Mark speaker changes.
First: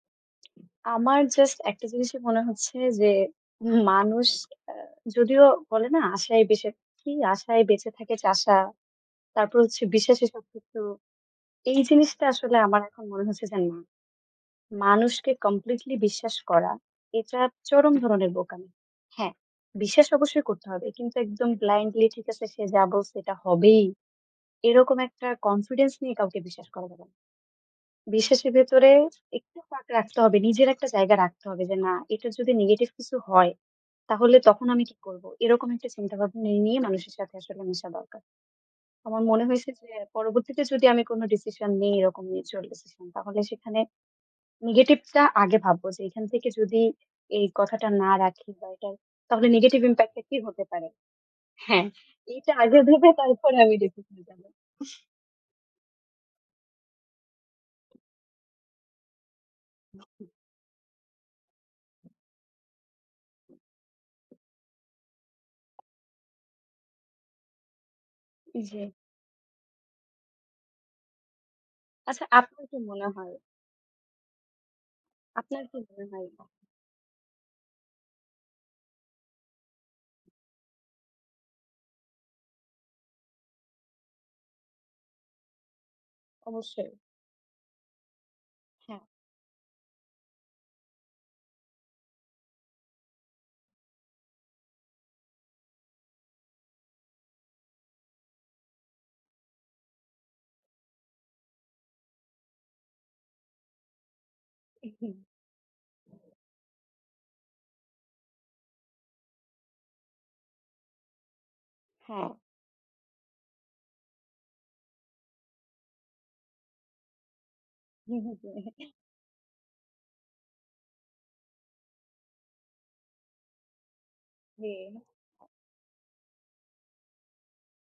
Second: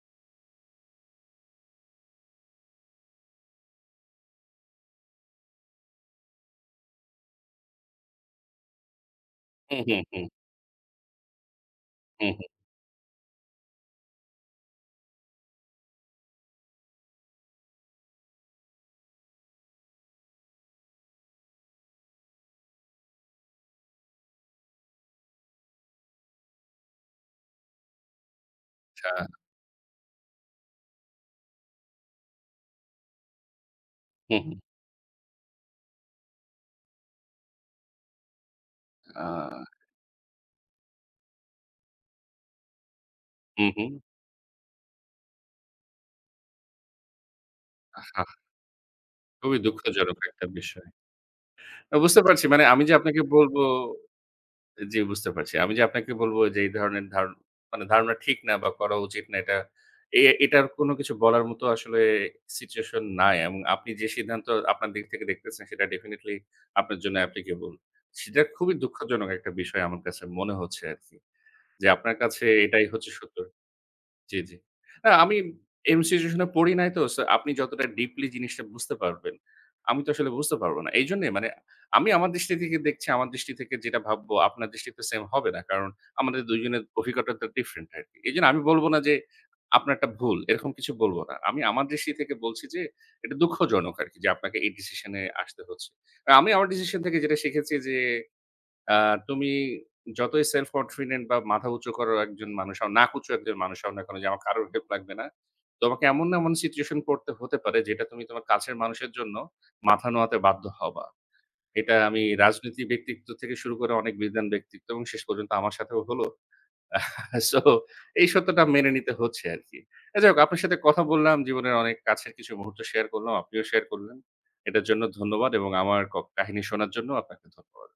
Speaker 1: আমার জাস্ট একটা জিনিসই মনে হচ্ছে যে, মানুষ আ যদিও বলে না আশায় বেঁচে থাকি, আশায় বেঁচে থাকে চাষা, তারপর
Speaker 2: হু,
Speaker 1: হচ্ছে
Speaker 2: হু, হু।
Speaker 1: বিশ্বাসে সবকিছু। এই জিনিসটা
Speaker 2: হু, হুম
Speaker 1: আসলে আমার এখন মনে হচ্ছে যে না, মানুষকে কমপ্লিটলি বিশ্বাস করা এটা চরম ধরনের বোকামি। হ্যাঁ, বিশ্বাস অবশ্যই করতে হবে কিন্তু একদম ব্লাইন্ডলি ঠিক আছে, সে যা বলছে এটা হবেই, এরকম একটা কনফিডেন্স নিয়ে কাউকে বিশ্বাস করা যাবে না। বিশ্বাসের ভেতরে
Speaker 2: আচ্ছা
Speaker 1: একটু ফাঁক রাখতে হবে, নিজের একটা জায়গা রাখতে হবে যে না, এটা যদি নেগেটিভ কিছু হয়, তাহলে
Speaker 2: হুম, হুম।
Speaker 1: তখন আমি কি করব? এরকম একটা চিন্তাভাবনা নিয়ে, মানুষের সাথে আসলে মিশা দরকার। আমার
Speaker 2: আ
Speaker 1: মনে হয়েছে যে, পরবর্তীতে যদি আমি কোন ডিসিশন নিই এরকম [unintelligible] ডিসিশন তাহলে
Speaker 2: হুম,
Speaker 1: সেখানে
Speaker 2: হুম।
Speaker 1: নেগেটিভ টা আগে ভাববো যে, এখান থেকে যদি এই কথাটা না
Speaker 2: আহা!
Speaker 1: রাখি বা এটা তাহলে
Speaker 2: খুবই
Speaker 1: নেগেটিভ ইমপ্যাক্ট
Speaker 2: দুঃখজনক
Speaker 1: কি,
Speaker 2: একটা
Speaker 1: হতে
Speaker 2: বিষয়।
Speaker 1: পারে? হ্যাঁ,
Speaker 2: বুঝতে পারছি।
Speaker 1: এইটা
Speaker 2: মানে
Speaker 1: আগে
Speaker 2: আমি যে
Speaker 1: ভেবে
Speaker 2: আপনাকে বলব
Speaker 1: তারপরে আমি ডিসিশন নেব। উম
Speaker 2: জি, বুঝতে পারছি। আমি যে আপনাকে বলবো, এই ধরনের ধার মানে ধারণা ঠিক না বা করা উচিত না, এটা, এ
Speaker 1: হু।
Speaker 2: এটার কোন কিছু বলার মতো আসলে সিচুয়েশন নাই এবং আপনি যে সিদ্ধান্ত, আপনার দিক থেকে দেখতেছেন, সেটা ডেফিনেটলি আপনার জন্য আপলিকেবল। সেটা খুবই
Speaker 1: জি।
Speaker 2: দুঃখজনক একটা বিষয় আমার কাছে মনে হচ্ছে আরকি। যে আপনার
Speaker 1: আচ্ছা,
Speaker 2: কাছে
Speaker 1: আপনার কি
Speaker 2: এটাই
Speaker 1: মনে
Speaker 2: হচ্ছে
Speaker 1: হয়?
Speaker 2: সত্য। জি, জি। আ আমি
Speaker 1: আপনার কি
Speaker 2: এমন
Speaker 1: মনে হয়?
Speaker 2: সিচুয়েশন এ পড়ি নাই তো। সো আপনি যতটা ডিপলি জিনিসটা বুঝতে পারবেন, আমি তো আসলে বুঝতে পারব না। এইজন্যই মানে আমি আমার দৃষ্টি থেকে দেখছি, আমার দৃষ্টি থেকে যেটা ভাবব, আপনার দৃষ্টিতে সেইম হবে না। কারণ আমাদের দুজনের
Speaker 1: অবশ্যই।
Speaker 2: অভিজ্ঞতাটা ডিফারেনট আরকি। এইজন্য আমি বলব না
Speaker 1: হ্যাঁ।
Speaker 2: যে, আপনারটা ভুল, এরকম কিছু বলব না। আমি আমার দৃষ্টি থেকে বলছি যে, এটা দুঃখজনক আরকি যে আপনাকে এই ডিসিশন এ আসতে হচ্ছে। আমি আমার ডিসিশন থেকে যেটা শিখেছি যে, আ তুমি যতই সেলফ-কনফিডেন্ট বা মাথা উঁচু করে একজন মানুষ হও না, নাক উঁচু একজন মানুষ হও না কেন, যে আমার কারো হেল্প
Speaker 1: উ,
Speaker 2: লাগবে
Speaker 1: হু।
Speaker 2: না, তোমাকে এমন এমন সিচুয়েশন পড়তে হতে পারে, যেটা তুমি তোমার কাছের মানুষের জন্য মাথা নোয়াতে বাধ্য হবা। এটা আমি
Speaker 1: হ্যাঁ।
Speaker 2: রাজনীতি ব্যক্তিত্ব থেকে শুরু করে অনেক বিজ্ঞান ব্যক্তিত্ব এবং শেষ পর্যন্ত আমার সাথেও হলো। সো,
Speaker 1: হু,
Speaker 2: এই সত্যটা
Speaker 1: হু।
Speaker 2: মেনে নিতে হচ্ছে আরকি। যাই হোক, আপনার সাথে কথা বললাম। জীবনের অনেক কাছের কিছু মুহূর্ত শেয়ার করলাম। আপনিও শেয়ার করলেন।
Speaker 1: জি।
Speaker 2: এটার জন্য ধন্যবাদ এবং আমার ক কাহিনী শোনার জন্যও আপনাকে ধন্যবাদ।